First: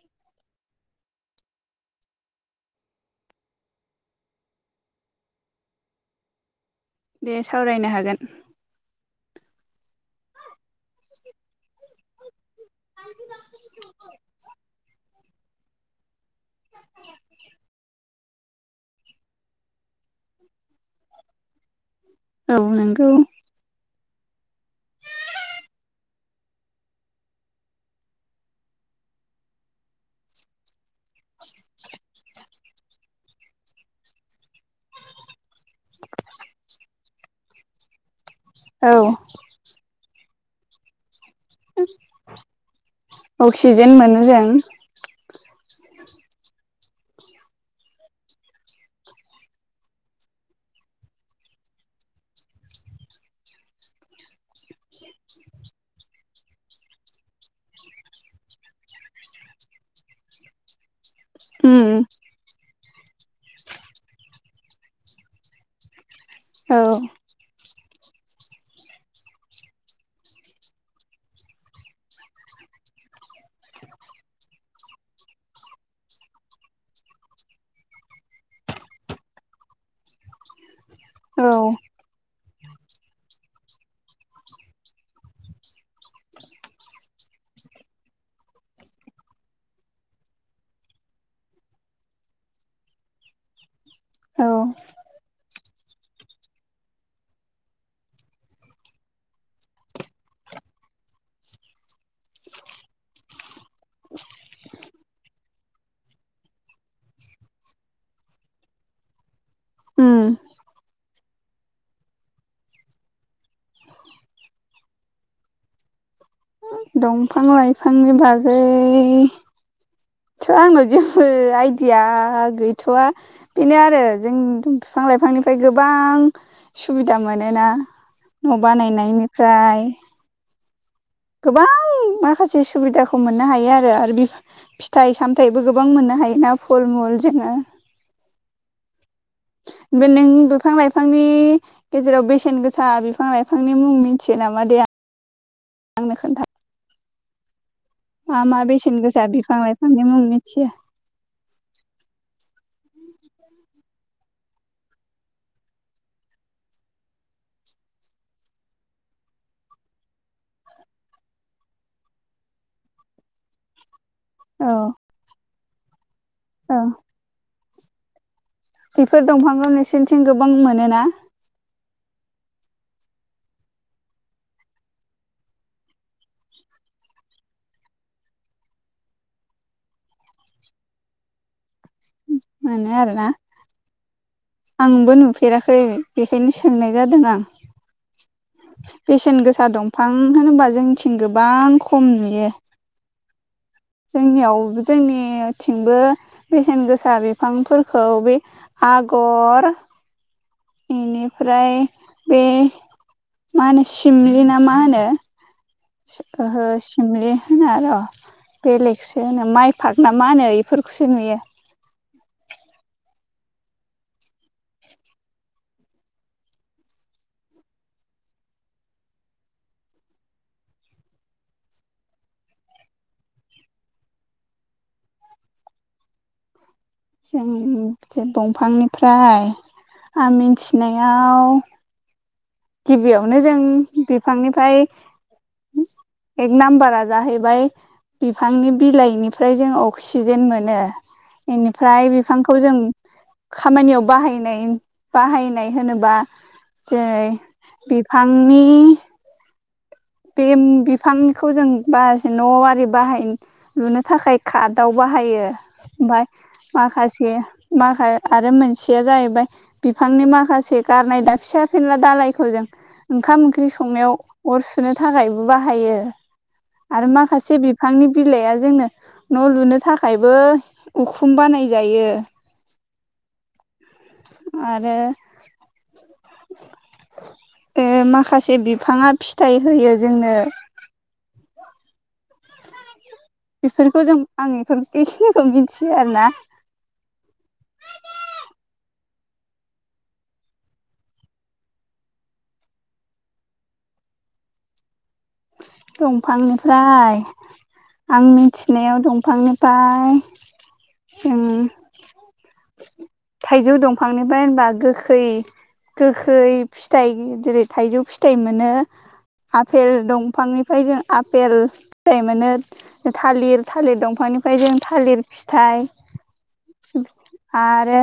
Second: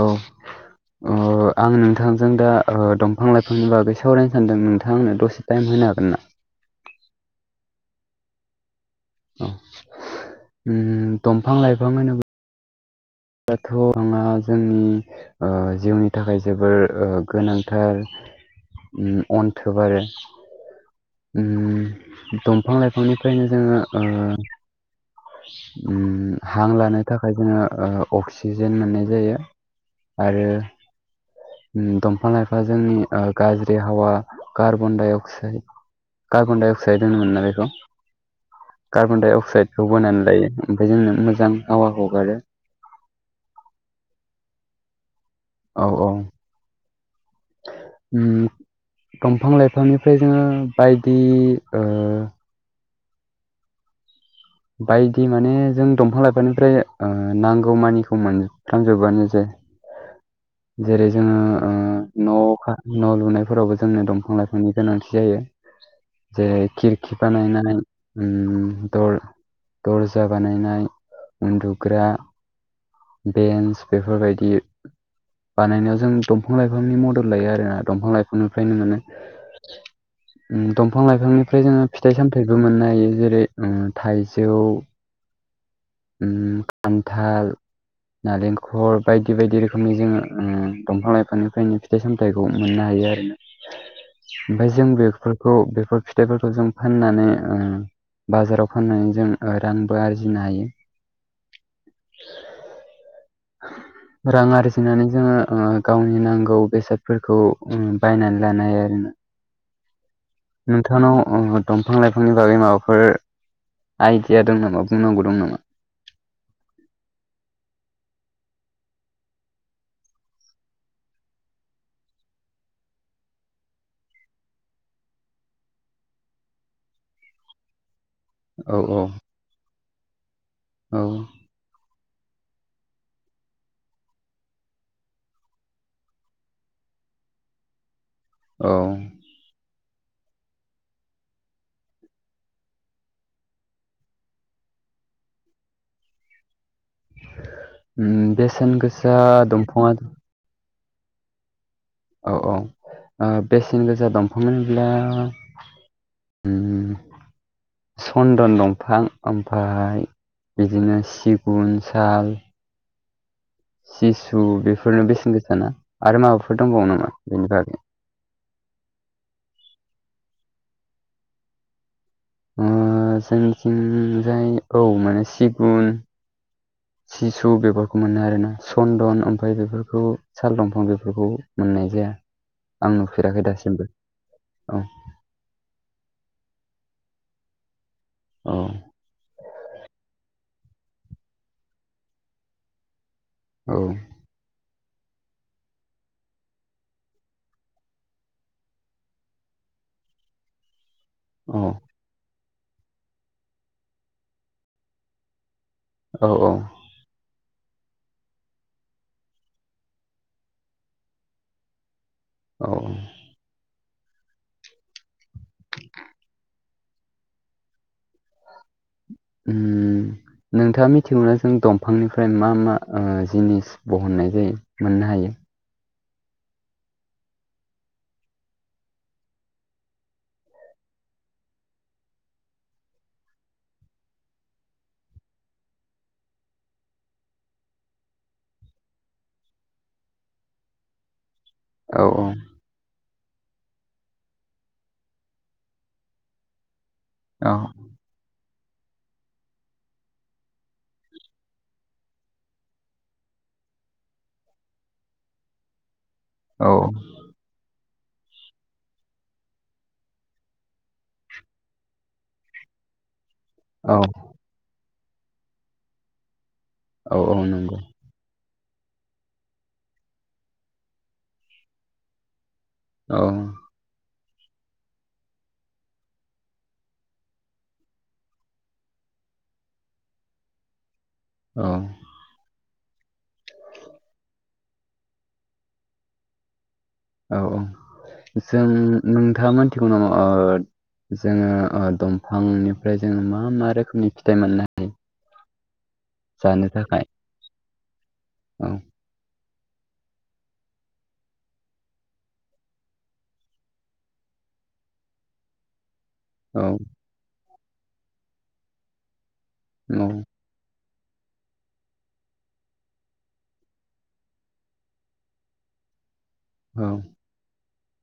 औ औ आं नोंथांजों दा दंफां लाइफांनि बागै सावरायनो सानदों नोंथां आंनो दसे टाइम होनो हागोन ना? दे सावरायनो हागोन औ दंफां लाइफां होनोबा दाथ' माबा जोंनि ओ जिउनि थाखाय जोबोर गोनांथार अन्थोब आरो ओम औ दंफां नंगौ लाइफांनिफ्रायनो। जोङो ओ हां लानो थाखाय जोङो ओ। अक्सिजेन मोननाय जायो आरो दंफां लाइफा जोंनि गाज्रि हावा कार्बन डाइ अक्साइड, कार्बनडाय अक्साइड होनो मोना बेखौ, औ कार्बन डाइ अक्साइदखौ बोनानै लायो ओमफ्राय जोंनो मोज अक्सिजेन मोनो जों। औ औ उम। दंफां लाइफांनिफ्राय जोङो बायदि ओ बायदि माने जों दंफां लाइफांनिफ्राय ओ नांगौ मानिखौ मोनफ्रामजोबोआनो जे जेरै जों उम खा न' लुनायफोरावबो जोंनो दंफां लाइफांनि गोनांथि जायो। जे औ खिरखि बानायनानै उम बे दर्जा बानायनाय उन्दुग्रा बेन्स बेफोरबायदि बानायनायाव जों दंफां लाइफांनि मदद लायो आरो दंफां लाइफांनिफ्रायनो मोनो। उम दंफां औ लाइफांनिफ्राय जोङो फिथाइ सामथायाइबो मोननो हायो। जेरै उम थाइजौ उम खान्थाल नालेंखल बायदि बायदि रोखो खोमै जोङो दंफां लाइफांनिफ्रायनो फिथाइ सामथाइखौ मोननो हायो आरोना। औ ओमफ्राय जों बेफोरखौ बेफोर फिथाइफोरखौ जों फाननानै उम बाजाराव फाननानै जों रांबो आरजिनो हायो। राङारि फुनानै जोङो ओ गावनि नांगौ बेसादफोरखौ बायनानै लानो हायो आरोना। उम नोंथांनाव ओ दंफां लाइफांनि बागै माबाफोर आइडिया दं नामा बुंनांगौ दं नामा? दंफां लाइफांनि बागै थ' आङो जेबो आइडिया गैथ'वआ। बेनो आरो जों बिफां लाइफांनिफ्राय गोबां सुबिदा मोनोना न' औ बानायनायनिफ्राय औ गोबां माखासे सुबिदाखौ मोननो हायो आरो। आरो बे फिथाइ सामथाइबो गोबां मोननो हायोना फल मुल जोङो। अ। उमफ्राय नों बिफां लाइफांनि गेजेराव बेसेन गोसा बिफां लाइफांनि मुं मिन्थियो नामा दे आंनो खोन्था मा मा बेसेन गोसा बिफां लाइफांनि मुं मिथियो। औ औ बेसेन गोसा दंफां होनोब्ला उम सन्दन दंफां ओमफफ्राय बिदिनो सिगुन साल सिसु औ बेफोरनो बेसेन गोसा ना आरो माबाफोर औ दंबावो नामा बेनि बागै? बेफोर दंफांखौ नोंसोरनिथिं गोबां मोनोना? ओ जोंनिथिंजाय औ माने सिगुन सिसु बेफोरखौ मोनो आरोना सन्दन ओमफ्राय बेफोरखौ साल दंफां बेफोरखौ मोननाय जाया। मोनो आं आरोना नुफेराखै दासिमबो अ। फेराखै बेखायनो सोंनाय जादों आं। औ बेसेन गोसा दंफां होनोबा जोंनिथिं गोबां खम नुयो। औ जोंनियाव जोंनिथिंबो बेसेन गोसा बिफांफोरखौ बे आगर बेनिफ्राय बे मा होनो सिमलिना मा होनो औ ओहो सोमलि होनो आरो, बेलेगसो होनो माइ फाग ना मा होनो इफोरखौसो नुयो। औ [inaudible] [inaudible] उम नोंथाङा मिथिगौना जों दंफांनिफ्राय मा मा जिनिस बहननाय जायो मोननो हायो। जों जे दंफांनिफ्राय आं मिथिनायाव गिबियावनो जों बिफांनिफ्राय [inaudible] एक नाम्बारा जाहैबाय बिफांनि बिलाइनिफ्राय जों अक्सिजेन मोनो औ इनिफ्राय बिफांखौ खौ जों खामानियाव बाहायनाय बाहायनाय होनोबा जेरै [inaudible] बिफांनि बे बिफांखौ जों बाखासे न' आरि बाहायनो लुनो थाखाय कारटाव बाहायो ओमफ्राय औ माखासे माखा आरो मोनसेया जाहैबाय बिफांनि माखासे गारनाय दा फिसा फेनला दालायखौ जों ओंखाम ओं ओंख्रि औ संनायाव अर सुनो थाखायबो बाहायो आरो औ औ माखासे नंगौ बिफांनि बिलाइआ जोंनो न' लुनो थाखायबो उखुम बानायजायो। औ। आरो ए माखासे बिफाङा फिथाइ होयो जोंनो। औ बेफोरखौ जों आं बे बेखिनिखौ मिथियो आरो ना औ औ जों नोंथाङा मानथिगौ नामा ओ जोङो ओ दंफांनिफ्राय जोङो मा मा रोखोमनि फिथाइ मोननो हायो? जानो थाखाय दंफांनिफ्राय आं औ मिथिनायाव दंफांनि फाय उम थाइजौ दंफांनिफ्राय होनबा गोखै गो खै औ फिथाइ जेरै थाइजौ फिथाइ मोनो आफेल औ दं दफांनिफ्राय जों आफेल फिथाइ मोनो थालिर थालिर दंफांनिफ्राय जों थालिर फिथाइ औ आरो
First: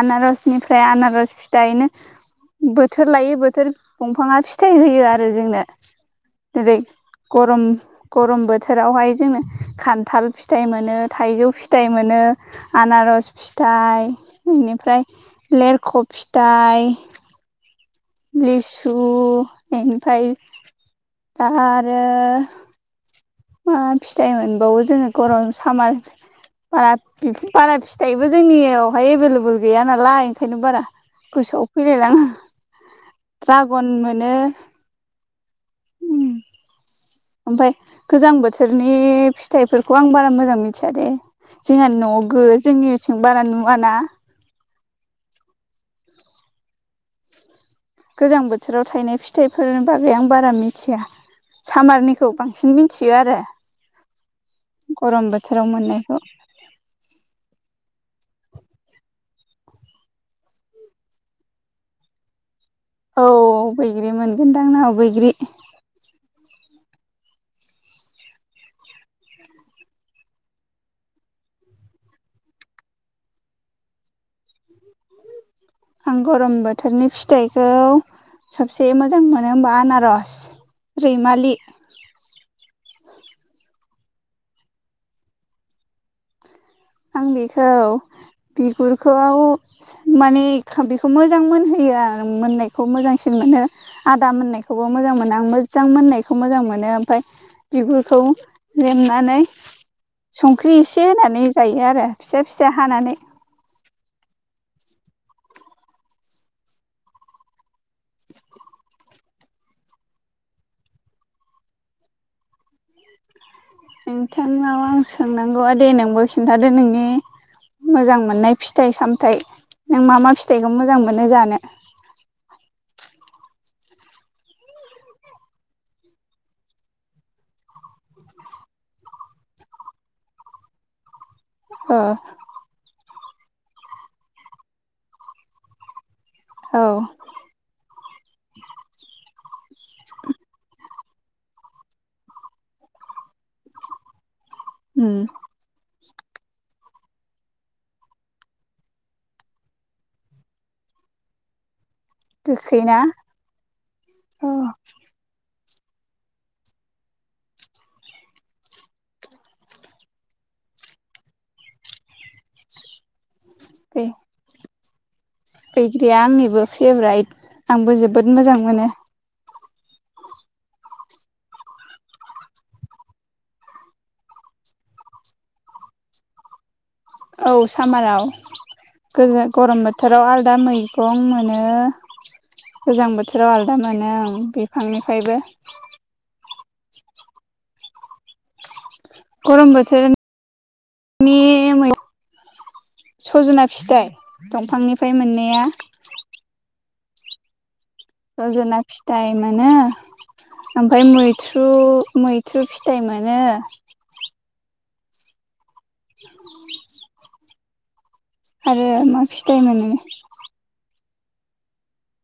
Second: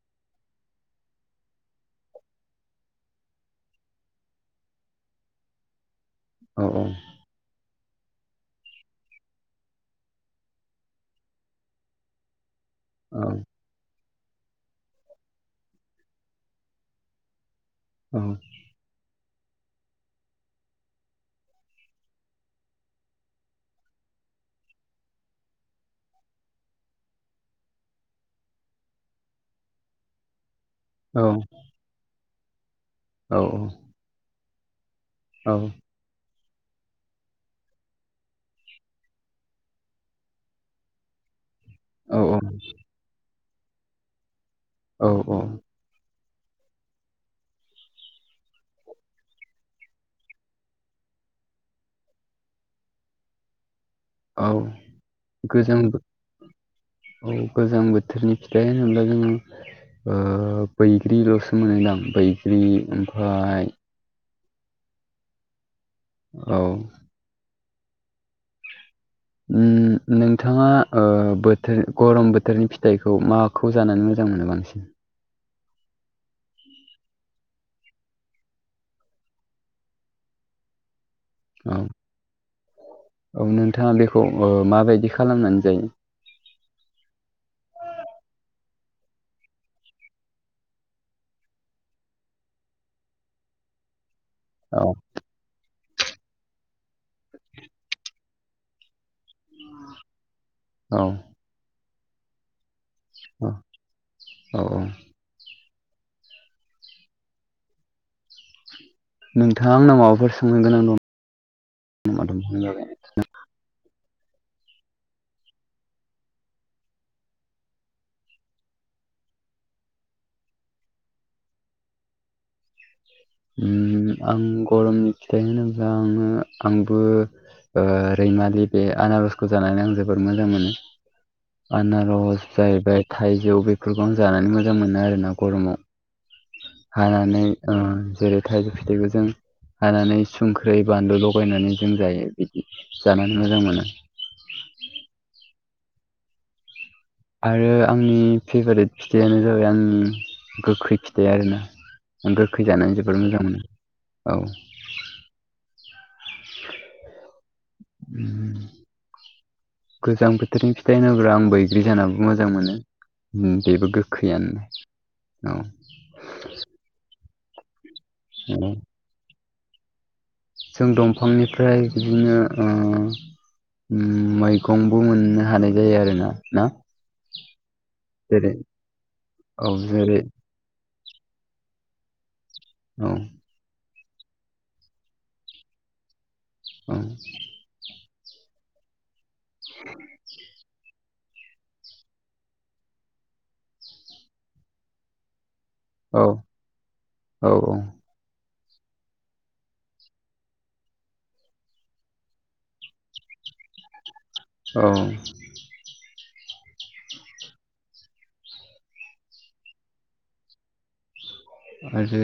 आनारसनिफ्राय आनारस फिथाइनो बोथोर लायो बोथोर दंफाङा फिथाइ होयो आरो जोंनो। जेरै गरम गरम बोथोरावहाय जोङो खान्थाल फिथाइ मोनो थाइजौ फिथाइ मोनो। औ आनारस फिथाइ बेनिफ्राय लेरख' फिथाइ औ लिसु एनिफ्राय दा आरो मा फिथाइ मोनबावो जोङो गरम सामार बारा बारा फिथाइबो जोंनियावहाय एभेलेबेल गैया नालाय ओंखायनो बारा औ गोसोआव फैलायलाङा औ द्रागन मोनो औ ओमफाय गोजां बोथोरनि फिथाइफोरखौ आं बारा मोजां मिथिया दे जोंहा न'आव गो जोंनिथिं बारा नुवाना औ औ। गोजां बोथोराव थायनाय फिथाइफोरनि बागै आं बारा मिथिया सामारनिखौ बांसिन मिथियो आरो औ गरम बोथोराव गोजां बो- मोननायखौ औ गोजां बोथोरनि फिथाइ होनोबोब्ला जोङो ओ बैग्रिल'सो मोनोदां बैग्रि औ ओमफ्राय बैग्रि मोनगोनदां अ बैग्रि औ उम नोंथाङा ओ बोथोर गरम बोथोरनि फिथाइखौ मा माखौ जानानै मोजां मोनो बांसिन? आं गरम बोथोरनि फिथाइखौ सबसे मोजां मोनो होमबा आनारस रिमालि औ औ नोंथाङा बेखौ माबायदि खालामनानै जायो। आं बेखौ बिगुरखौ माने बेखौ मोजां मोनहोयो आरो मोननायखौ मोजांसिन मोनो आदा मोननायखौ औ थखौबो मोजां मोनो आं मोजां मोननायखौ मोजां मोनो ओमफफ्राय बिगुरखौ लेमनानै संख्रि औ एसे होनानै जायो आरो फिसा फिसा हानानै औ औ औ। नोंथाङा आंनाव माबाफोर सोंनो गोनां दं? नोंथांनाव आं सोंनांगौआ दे नोंबो खिन्थादो नोंनि मोजां मोननाय फिथाइ सामथायाइ नों मा मा फिथाइखौ मोजां मोनो जानो आं गरमनि फिथाइ होनोब्ला आङो आंबो रैमालि बे आनारसखौ जानानै आं जोबोर मोजां मोनो ओ आनारस जाहैबाय थाइजौ बेफोरखौ आं जानानै मोजां मोनो आरोना गरमाव औ हानानै जेरै थाइजौ फिथाइखौ जों हानानै संख्रै बान्दु लगायनानै जों जायो बिदि जानानै मोजां मोनो ओम आरो आंनि फेभारेट फिथाइयानो जाबाय आंनि गोखै फिथाइ आरोना गोखै जानानै जोबोद मोजां मोनो औ उ गोजां बोथोरनि फिथाइ होनोब्ला आं बैग्रि जानाबबो मोजां मोनो। बेबो गोखैयानो औ बैग्रिया आंनिबो फेभ्राइट आंबो जोबोद मोजां मोनो। जों दंफांनिफ्राय बिदिनो मैगंबो मोननो हानाय जायो आरोना ना? औ सामाराव जेरै औ गरम जेरै बोथोराव आल दा मैगं मोनो औ गोजां बोथोराव आलदा दा मोनो आं बिफांनिफ्रायबो औ। गरम बोथोर सजना फिथाइ दंफांनिफ्राय मोननाया औ औ औ। सजना फिथाइ मोनो ओमफफ्राय मैथ्रु मैथ्रु फिथाइ मोनो औ [inaudible] आरो मा फिथायाइ मोनोो आरो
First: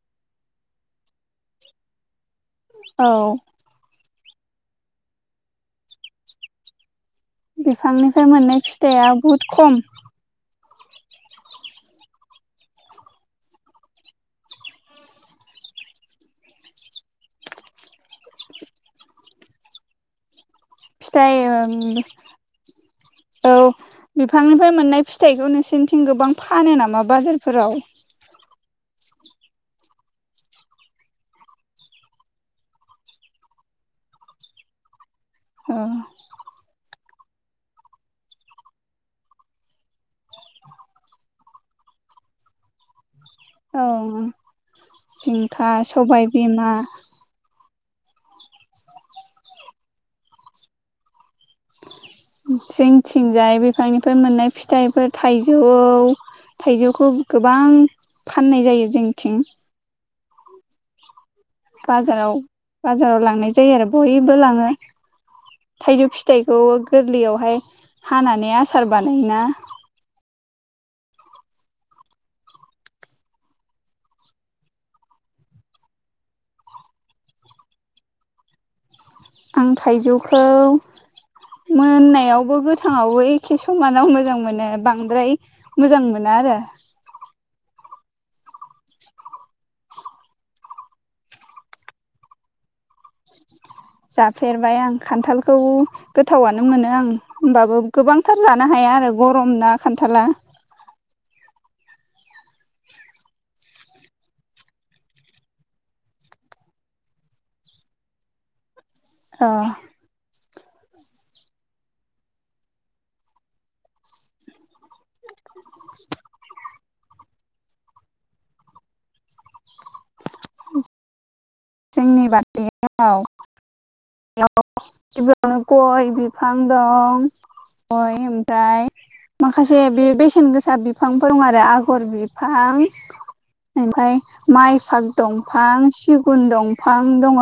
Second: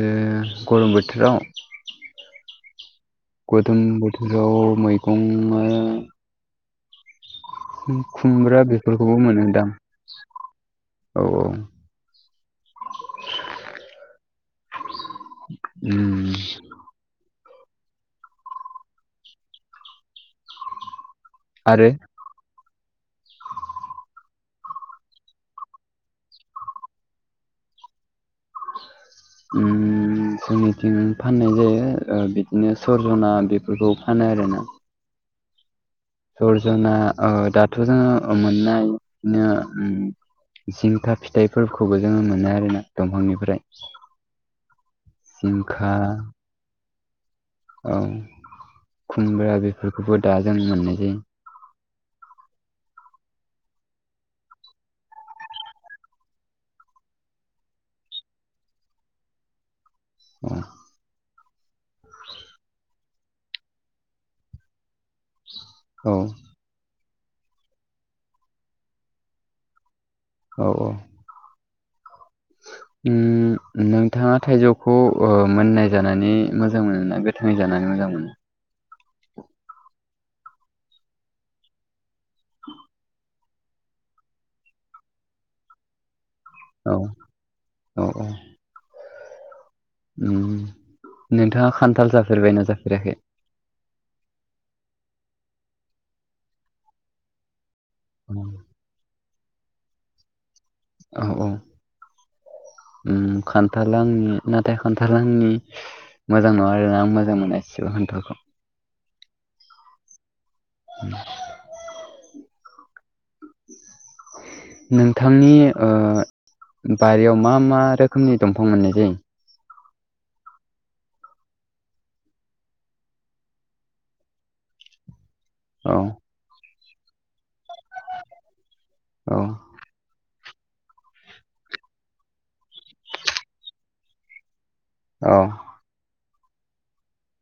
गरम बोथोराव औ गोदोम बोथोराव मैगंआ बिफांनिफ्राय मोननाय खुमब्रा फिथाइया बेफोरखौबो बुहुद मोनोदां खम औ औ उ आरो फिथाइ औ बिफांनिफ्राय मोननाय फिथाइखौ नोंसोरनिथिं गोबां फानो नामा बाजारफोराव [inaudible] जनिथिं फाननाय जायो बिदिनो सरजना बेफोरखौ फानो आरोना [inaudible] दर्जना दाथ' जोङो मोननाय बिनो जिंथा फिथाइफोरखौबो जोङो मोनो आरोना दंफांनिफ्राय औ जिंखा सबाय बिमा औ खुमब्रा बेफोरखौबो दाजों मोननायसायो जंथिंजाय बिफांनिफ्राय मोननाय फिथाइफोर थाइजौ थाइजौखौ गोबां फाननाय जायो जोंनिथिं [inaudible] बाजाराव बाजाराव लांनाय जायो आरो बयबो लाङो थाइजौ औ फिथाइ थ गोरलैयावहाय हानानै आसार बानायोना औ औ [inaudible] नोंथाङा थाइजौखौ मोननाय जानानै मोजां मोनो ना गोथाङै जानानै मोजां मोनो आं थाइजौखौ मोननायावबो गोथाङावै एखे समानाव मोजां मोनो बांद्राय मोजां मोनो आरो औ औ औ नोंथाङा खान्थाल जाफेरबायना जाफेराखै जाफेरबाय आं खान्थालखौ गोथावनो मोनो आं होमबाबो गोबांथार औ जानो हाया आरो गरम ना खान्थाला औ औ खान्थाल आंनि नाथाय खान्थाल आंनि मोजां नङा आरोना आं मोजां मोना एासबो खान्थालखौ [inaudible] [inaudible] नोंथांनि बारियाव मा मा रोखोमनि दंफां मोननाय जायो जोंनि बाथयाव गबियावनो गय औ बिफां दं गय ओमफ्राय औ एसे बे बेसेन गोसा बिफांफोर दं आरो आगर बिफां ओमफफ्राय माइ फाग दंफां सिगुन दंफां दङ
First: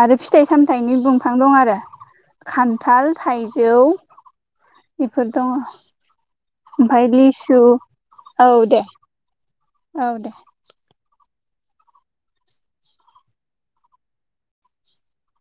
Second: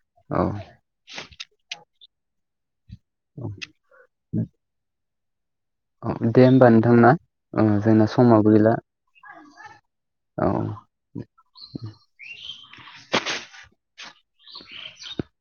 आरो फिथाइ औ सामथायाइनि दंफां दं आरो खान्थाल औ थाइजौ बेफोर दङ औ दे होमबा नोंथां ओमफफ्राय ना? लिसु ओ जोंना औ समाबो गैला दे औ द औ [inaudible]